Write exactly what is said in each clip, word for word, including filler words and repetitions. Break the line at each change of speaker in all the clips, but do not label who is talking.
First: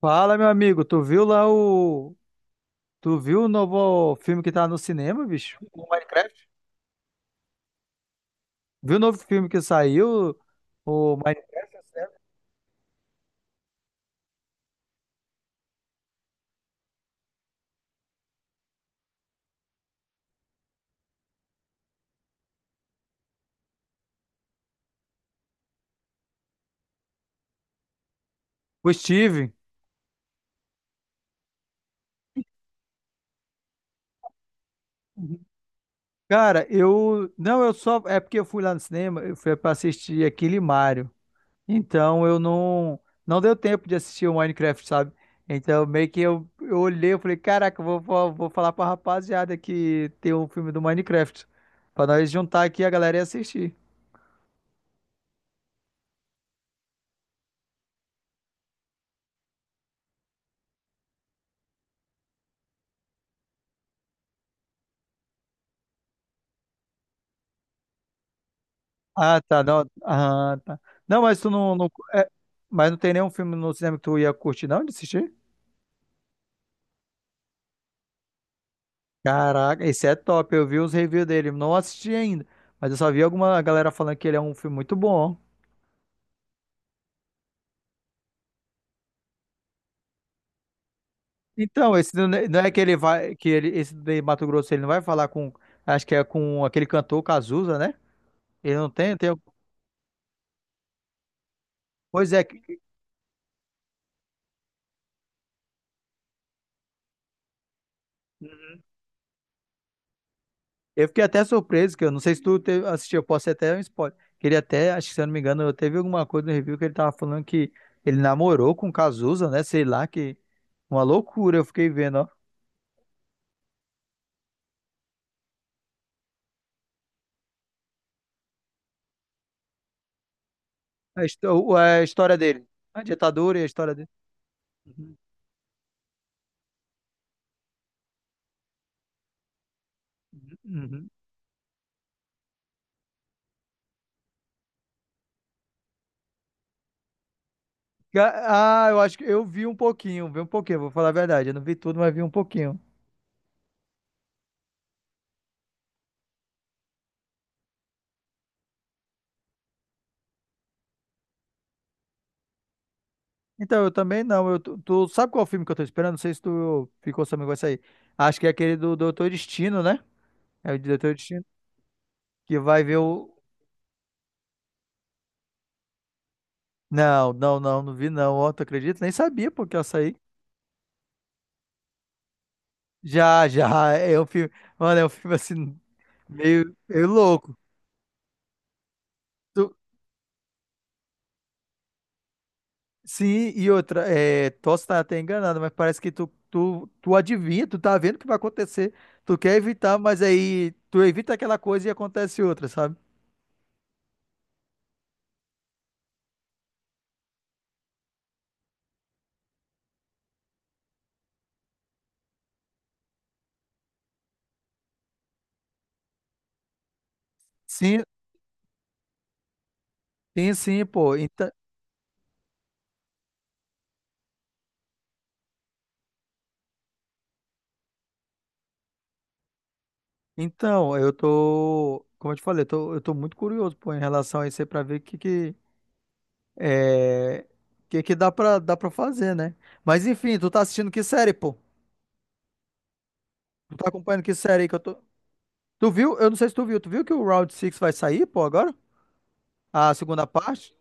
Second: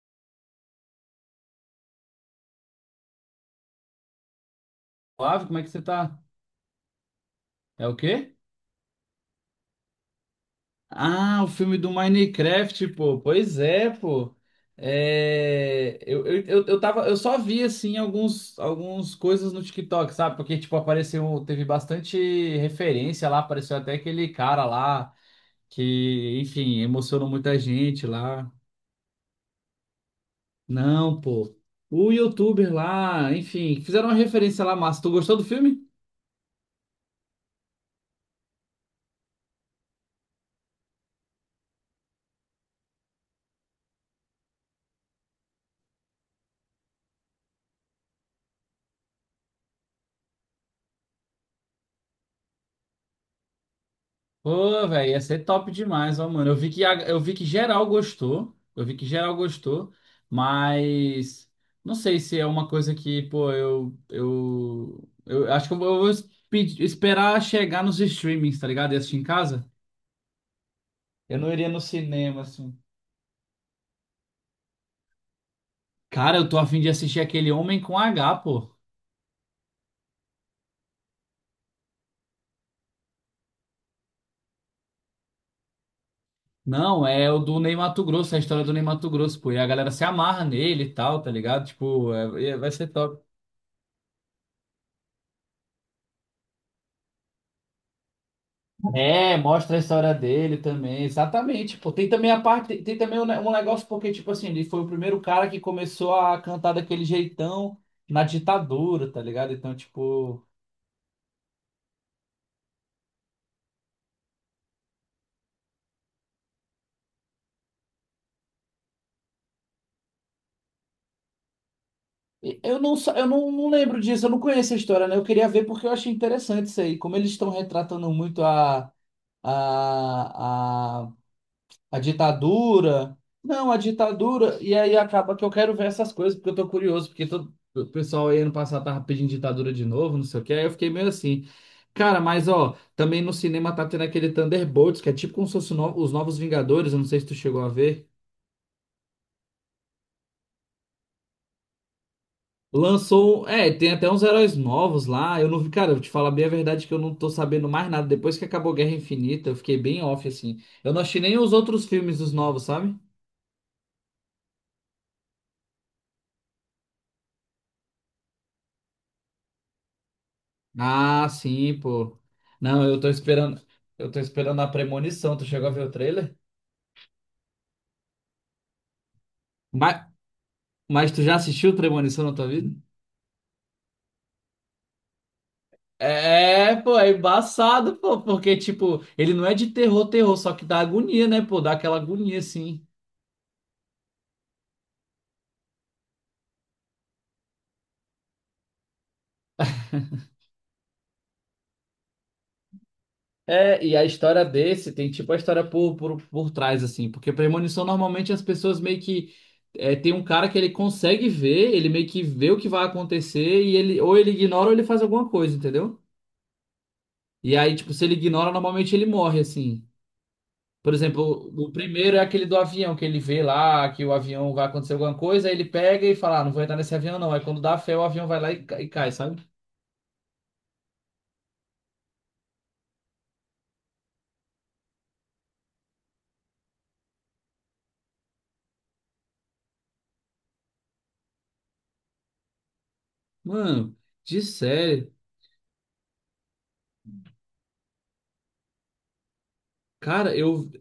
Fala, meu amigo, tu viu lá o. Tu viu o novo filme que tá no cinema,
Flávio,
bicho?
como é que você
O
tá?
Minecraft?
É o quê?
Viu o novo filme que saiu? O
Ah, o
Minecraft,
filme
é
do
sério?
Minecraft, pô. Pois é, pô. É, eu, eu, eu, eu tava, eu só vi, assim, alguns, alguns coisas no TikTok, sabe? Porque, tipo, apareceu, teve bastante referência lá, apareceu até aquele cara lá que, enfim, emocionou muita gente lá.
O Steve.
Não, pô. O youtuber lá, enfim, fizeram uma referência lá, massa. Tu gostou
Uhum.
do filme?
Cara, eu. Não, eu só. É porque eu fui lá no cinema, eu fui pra assistir aquele Mario. Então eu não. Não deu tempo de assistir o Minecraft, sabe? Então meio que eu, eu olhei, eu falei, caraca, eu vou, vou, vou falar pra rapaziada que tem um filme do Minecraft. Pra nós juntar aqui a galera e assistir.
Pô, velho, ia ser top demais, ó, mano. Eu vi que, a- eu vi que geral gostou. Eu vi que geral gostou, mas não sei se é uma coisa que, pô, eu eu, eu acho que eu vou es- pedir- esperar chegar nos streamings, tá ligado? E assistir em
Ah, tá.
casa.
Não, ah, tá. Não,
Eu
mas tu
não iria
não,
no
não- é,
cinema, assim.
mas não tem nenhum filme no cinema que tu ia curtir, não, de assistir?
Cara, eu tô a fim de assistir aquele Homem com H, pô.
Caraca, esse é top. Eu vi os reviews dele. Não assisti ainda, mas eu só vi alguma galera falando que ele é um filme muito bom.
Não, é o do Ney Matogrosso, é a história do Ney Matogrosso, pô. E a galera se amarra nele e tal, tá ligado?
Então,
Tipo,
esse não
é- é-
não é
vai
que
ser
ele
top.
vai, que ele, esse de Mato Grosso, ele não vai falar com, acho que é com aquele cantor Cazuza, né? Ele não tem, tem,
É, mostra a história dele também, exatamente. Pô, tem também
pois
a
é, que-
parte, tem também um, ne- um negócio porque tipo assim, ele foi o primeiro cara que começou a cantar daquele jeitão na ditadura, tá ligado? Então, tipo,
Eu fiquei até surpreso, que eu não sei se tu te- assistiu, eu posso ser até um spoiler. Que ele até, acho que se eu não me engano, eu teve alguma coisa no review que ele tava falando que ele namorou com o Cazuza, né? Sei lá, que uma loucura, eu fiquei vendo, ó.
e- eu não sa- eu não, não lembro disso, eu não conheço a história, né? Eu queria ver porque eu achei interessante isso aí, como eles estão retratando muito a a,
A, histó-
a
a história dele. A
ditadura.
ditadura e a
Não, a
história dele.
ditadura. E aí
Uhum,
acaba que eu quero ver essas coisas, porque eu tô curioso, porque todo... o pessoal aí ano passado tava pedindo ditadura de novo, não sei o que. Aí eu fiquei meio
uhum.
assim. Cara, mas ó, também no cinema tá tendo aquele Thunderbolts, que é tipo como se fosse o no- os Novos Vingadores, eu não sei se tu chegou a ver.
Ah, eu acho que eu vi um pouquinho, vi um pouquinho, vou falar a verdade. Eu não vi tudo, mas vi um pouquinho.
Lançou. um, É, tem até uns heróis novos lá. Eu não vi, cara, eu vou te falar bem a verdade que eu não tô sabendo mais nada. Depois que acabou Guerra Infinita, eu fiquei bem off, assim. Eu não achei nem os outros filmes dos novos, sabe?
Então, eu também não. Eu, tu, tu sabe qual filme que eu tô esperando? Não sei se tu ficou sabendo que vai sair. Acho que é aquele do Doutor Destino, né? É o Doutor
Ah,
Destino.
sim, pô.
Que vai
Não,
ver
eu
o,
tô esperando. Eu tô esperando a Premonição. Tu chegou a ver o trailer?
não, não, não, não vi não. Ó, tu acredita? Nem sabia porque eu
Mas,
saí.
mas tu já assistiu Premonição na tua vida?
Já, já. É um filme. Mano, é um filme assim, meio,
É, pô,
meio
é
louco.
embaçado, pô, porque, tipo, ele não é de
Tu-
terror, terror, só que dá agonia, né, pô, dá aquela agonia, assim.
sim, e outra, é, posso estar até enganado, mas parece que tu, tu, tu adivinha, tu tá vendo o que vai acontecer. Tu quer evitar, mas aí tu evita aquela coisa e acontece outra, sabe?
É, e a história desse tem, tipo, a história por, por, por trás, assim, porque premonição, normalmente, as pessoas meio que, é, tem um cara que ele consegue ver, ele meio que vê o que vai acontecer, e ele, ou ele ignora ou ele faz alguma coisa, entendeu? E aí, tipo,
Sim,
se ele ignora, normalmente ele morre, assim.
sim, sim,
Por
pô.
exemplo,
Então,
o primeiro é aquele do avião, que ele vê lá que o avião vai acontecer alguma coisa, aí ele pega e fala, ah, não vou entrar nesse avião não. Aí quando dá fé, o avião vai lá e ca- e cai, sabe?
então eu tô. Como eu te falei, eu tô, eu tô muito curioso, pô, em relação a isso aí pra ver o que, que. É, que que dá pra, dá pra fazer, né? Mas enfim, tu tá assistindo que série, pô? Tu tá
Mano,
acompanhando que
de
série aí que eu tô.
sério.
Tu viu? Eu não sei se tu viu. Tu viu que o round seis vai sair, pô, agora? A segunda
Cara, eu...
parte?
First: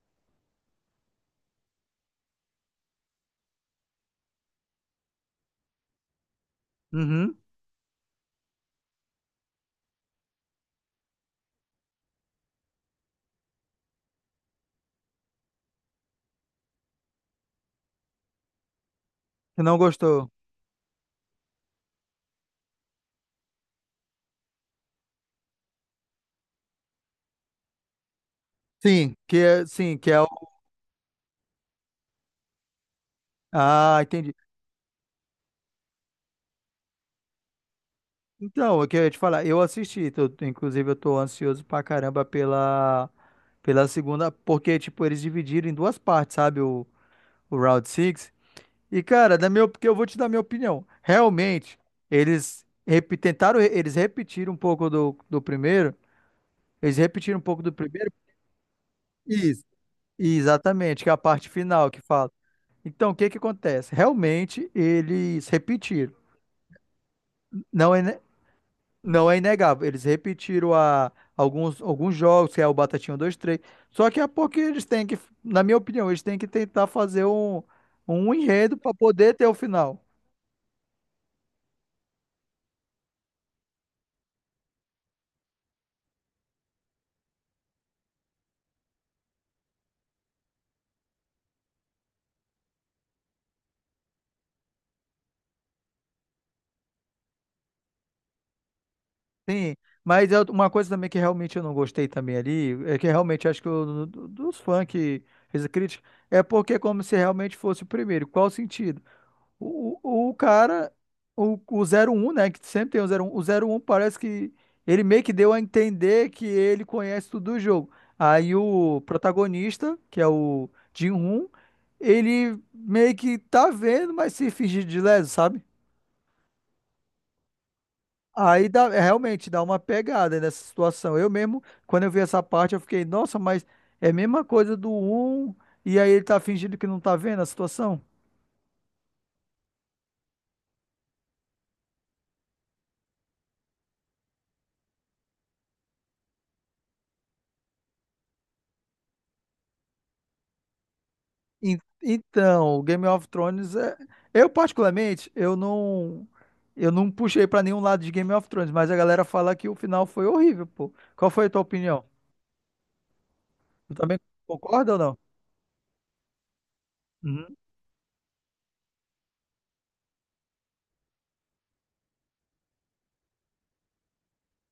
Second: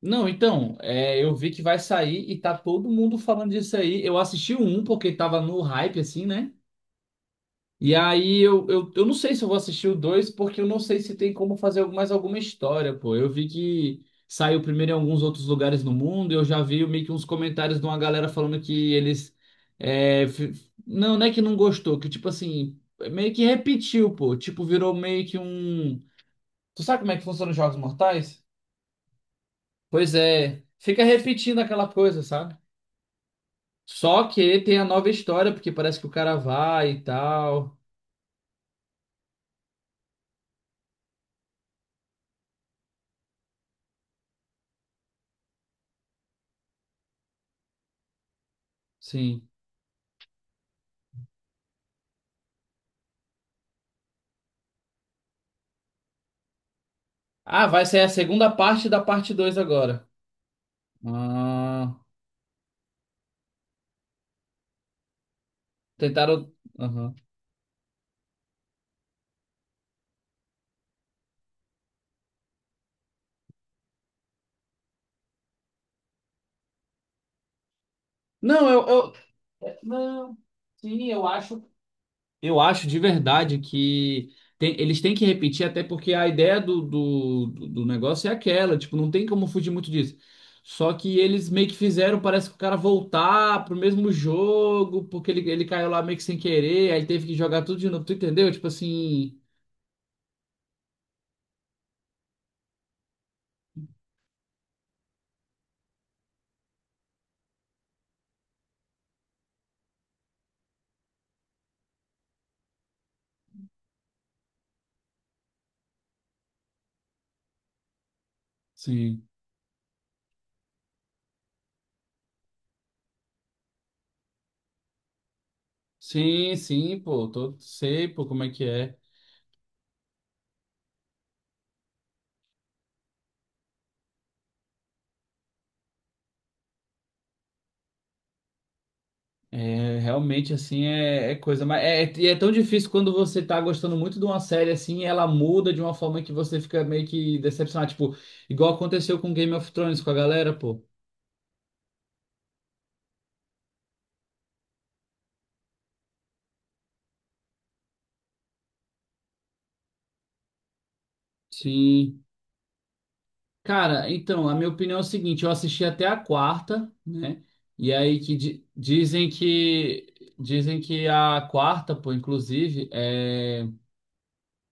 Não, então, é, eu vi que vai sair e tá todo mundo falando disso aí. Eu assisti o um, porque tava no hype, assim, né?
Uhum.
E aí eu, eu, eu não sei se eu vou assistir o dois porque eu não sei se tem como fazer mais alguma história, pô. Eu vi que saiu primeiro em alguns outros lugares no mundo, e eu já vi meio que uns comentários de uma galera falando que eles.
Que não
é,
gostou.
f- não, não é que não gostou, que tipo assim, meio que repetiu, pô. Tipo, virou meio que um. Tu sabe como é que funciona os Jogos Mortais?
Sim, que é, sim, que
Pois
é o.
é, fica repetindo aquela coisa, sabe?
Ah,
Só
entendi.
que tem a nova história, porque parece que o cara vai e tal.
Então, o que eu ia te falar, eu assisti, tô- tô- inclusive eu tô ansioso pra caramba pela, pela, segunda, porque, tipo, eles dividiram em duas partes, sabe? O, o round seis. E, cara,
Sim.
na minha, op- porque eu vou te dar minha opinião. Realmente, eles repi- tentaram, eles repetiram um pouco do, do primeiro. Eles repetiram um pouco
Ah,
do
vai ser a
primeiro.
segunda parte da parte dois
Isso.
agora.
Exatamente, que é a parte final
Ah,
que fala. Então, o que que acontece? Realmente, eles repetiram.
tentaram. Aham.
Não é, ne- não é inegável. Eles repetiram a, alguns, alguns jogos, que é o Batatinha um, dois três. Só que é porque eles têm que, na minha opinião, eles têm que tentar fazer um, um
Não,
enredo
eu,
para
eu.
poder ter o
É,
final.
Não, sim, eu acho. Eu acho de verdade que tem- eles têm que repetir, até porque a ideia do, do, do do negócio é aquela, tipo, não tem como fugir muito disso. Só que eles meio que fizeram, parece que o cara voltar pro mesmo jogo, porque ele, ele caiu lá meio que sem querer, aí teve que jogar tudo de novo, tu entendeu? Tipo assim.
Sim, mas eu- uma coisa também que realmente eu não gostei também ali, é que realmente acho que o, do- dos fãs que fez a crítica, é porque é como se realmente fosse o primeiro. Qual o sentido? O, o, o cara, o, o zero um, né, que sempre tem o zero um o zero um parece que ele meio que deu a entender que ele conhece tudo do jogo. Aí o
Sim.
protagonista, que é o Jin-Hoon, ele meio que tá vendo, mas se fingir de leso, sabe?
Sim, sim, pô, tô, sei, pô, como é que
Aí dá,
é.
é, realmente dá uma pegada nessa situação. Eu mesmo, quando eu vi essa parte, eu fiquei, nossa, mas é a mesma coisa do um, e aí ele tá fingindo que não tá vendo a situação?
É, realmente, assim, é, é coisa. Mas é, é- e é tão difícil quando você tá gostando muito de uma série, assim, e ela muda de uma forma que você fica meio que decepcionado. Tipo, igual aconteceu com Game of Thrones com a galera, pô.
En- Então, Game of Thrones é. Eu, particularmente, eu não. Eu não puxei pra nenhum lado de Game of Thrones, mas a galera fala que o final foi horrível, pô. Qual foi a tua opinião?
Sim.
Tu
Cara,
também
então, a minha
concorda
opinião
ou
é o
não?
seguinte: eu assisti até a quarta, né?
Uhum.
E aí que di- dizem que. Dizem que a quarta, pô, inclusive, é,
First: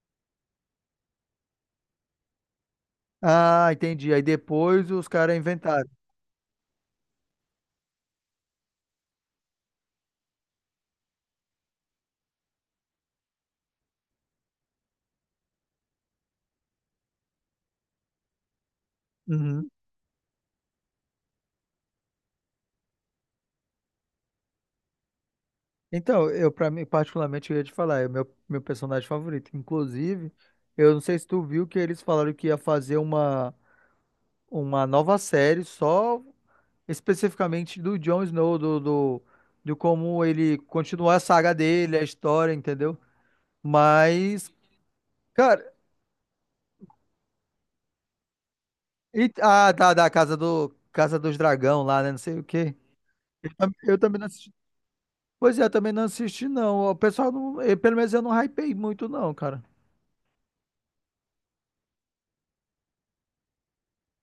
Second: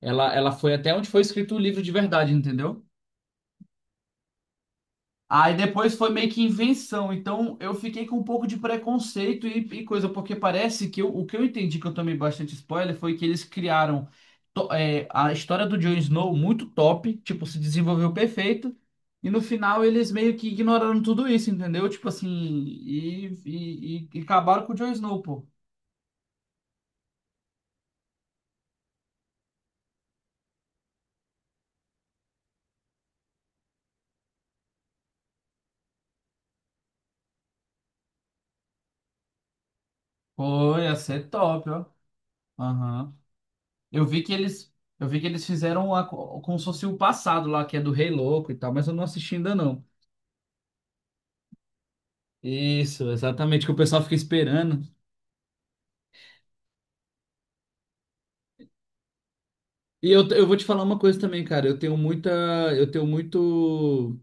ela, ela foi até onde foi escrito o livro de verdade, entendeu?
Ah, entendi. Aí depois os caras
Aí
inventaram.
depois foi meio que invenção, então eu fiquei com um pouco de preconceito e, e coisa, porque parece que eu- o que eu entendi que eu tomei bastante spoiler foi que eles criaram to- é, a história do Jon Snow muito top, tipo, se desenvolveu perfeito, e no
Uhum.
final eles meio que ignoraram tudo isso, entendeu? Tipo assim, e, e, e- e acabaram com o Jon Snow, pô.
Então, eu, para mim particularmente, eu ia te falar, é o meu meu personagem favorito. Inclusive, eu não sei se tu viu que eles falaram que ia fazer uma uma nova série só especificamente do Jon Snow, do do, do como ele
Pô, ia
continuar a
ser
saga
top, ó.
dele, a história, entendeu?
Aham. Eu vi que
Mas,
eles, eu vi que eles
cara,
fizeram a, como se fosse o passado lá, que é do Rei Louco e tal, mas eu não
e,
assisti ainda
ah,
não.
tá, da casa do Casa dos Dragão lá, né, não sei o quê.
Isso,
Eu,
exatamente,
tam-
que o
eu
pessoal fica
também não assisti.
esperando.
Pois é, eu também não assisti não. O pessoal não, eh, pelo menos eu não hypei muito não, cara.
E eu, eu vou te falar uma coisa também, cara. Eu tenho muita. Eu tenho muito.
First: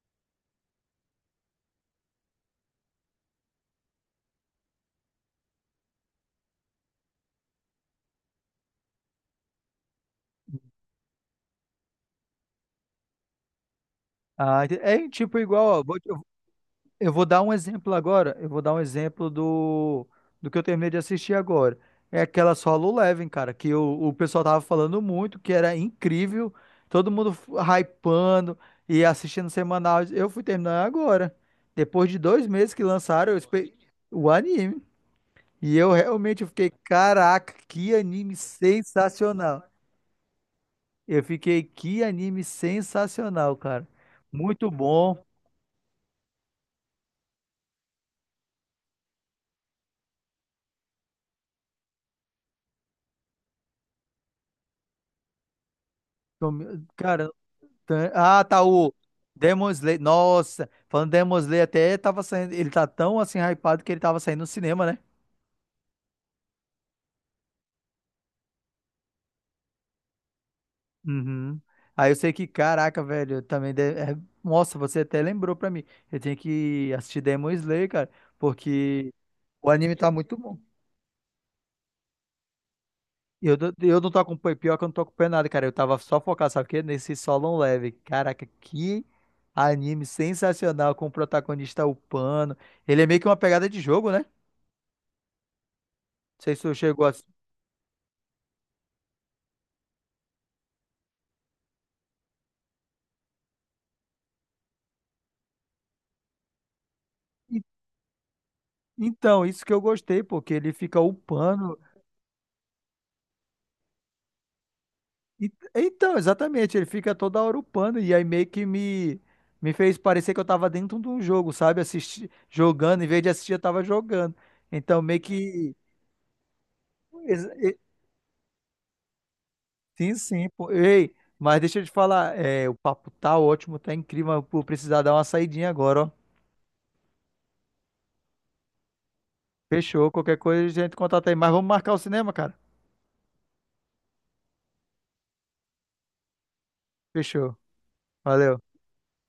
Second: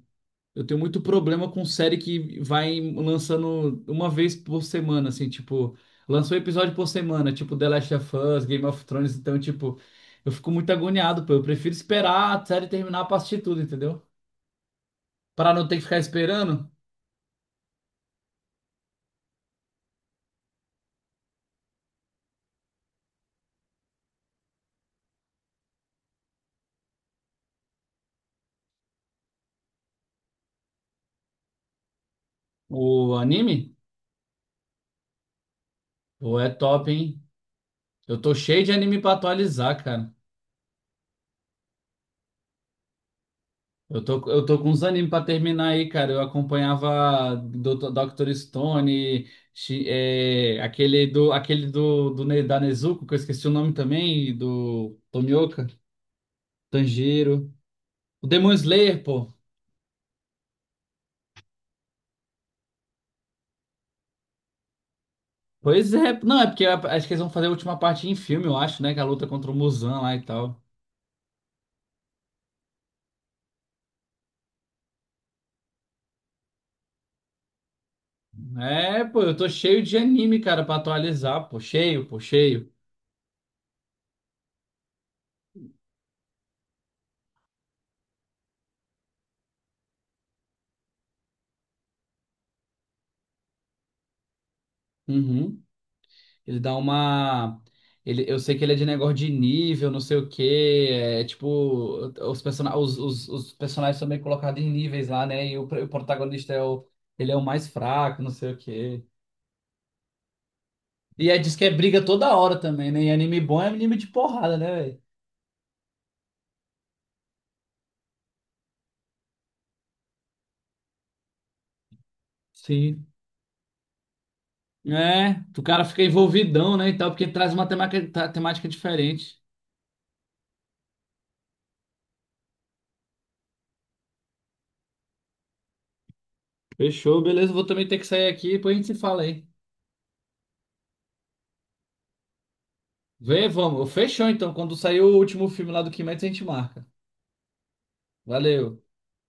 Eu tenho muito problema com série que vai lançando uma vez por semana, assim, tipo, lançou episódio por semana, tipo The Last of Us, Game of Thrones, então, tipo, eu fico muito agoniado, pô. Eu prefiro esperar a série terminar pra assistir tudo, entendeu?
Ah, ente- é tipo
Pra
igual,
não ter que
ó, vou,
ficar esperando
eu vou dar um exemplo agora. Eu vou dar um exemplo do, do que eu terminei de assistir agora. É aquela Solo Leveling, cara, que o, o pessoal tava falando muito, que era incrível, todo mundo f- hypando e assistindo semanal. Eu fui terminar agora. Depois de dois meses que
o
lançaram, eu
anime,
espe- o anime. E eu
pô,
realmente
é
fiquei,
top, hein?
caraca, que
Eu tô
anime
cheio de anime pra
sensacional.
atualizar, cara.
Eu fiquei, que anime sensacional, cara.
Eu tô, eu tô
Muito
com uns animes
bom.
pra terminar aí, cara. Eu acompanhava doutor Dr. Stone, chi- é, aquele do, aquele do, do Ne- da Nezuko, que eu esqueci o nome também, e do Tomioka,
Então, cara,
Tanjiro.
Tan-
O
ah,
Demon
tá, o
Slayer, pô.
Demon Slayer. Nossa, falando Demon Slayer, até tava saindo. Ele tá tão assim hypado que ele tava saindo no cinema, né?
Pois é, não, é porque a- acho que eles vão fazer a última parte em filme, eu acho, né? Que é a luta contra o Muzan lá e tal.
Uhum. Aí eu sei que, caraca, velho, eu também. de- é- Nossa, você até lembrou pra mim. Eu tenho que assistir Demon Slayer, cara,
É,
porque
pô, eu tô
o
cheio
anime
de
tá muito
anime,
bom.
cara, pra atualizar, pô. Cheio, pô, cheio.
Eu, do- eu não tô acompanhando, pior que eu não tô acompanhando nada, cara. Eu tava só focado, sabe o quê? Nesse Solo Level. Caraca, que anime sensacional, com o protagonista upando. Ele é meio que uma pegada de jogo, né? Não
Uhum.
sei
Ele
se tu
dá
chegou a.
uma. Ele, eu sei que ele é de negócio de nível, não sei o quê. É tipo, os, persona... os, os, os personagens são meio colocados em níveis lá, né? E o, pr- o protagonista é o. Ele é o mais fraco, não sei o quê.
Então, isso que eu gostei, porque ele fica
E é, diz que é
upando.
briga toda hora também, né? E anime bom é anime de porrada, né, velho?
E- Então, exatamente, ele fica toda hora upando. E aí meio que me, me fez parecer que eu tava dentro de um jogo, sabe? Assisti, jogando, em
Sim.
vez de assistir, eu tava jogando. Então, meio
É, o
que
cara fica envolvidão, né, e tal, porque
ex-
traz uma
e-
temática, ta- temática diferente.
sim, sim, pô. Ei, mas deixa eu te falar, é, o papo tá ótimo, tá incrível, mas eu vou precisar dar uma saidinha agora, ó.
Fechou, beleza, vou também ter que sair aqui, depois a gente se fala aí.
Fechou, qualquer coisa a gente contata aí. Mas vamos marcar o cinema, cara.
Vê, vamos. Fechou então, quando sair o último filme lá do Kimetsu, a gente marca.
Fechou. Valeu.
Valeu.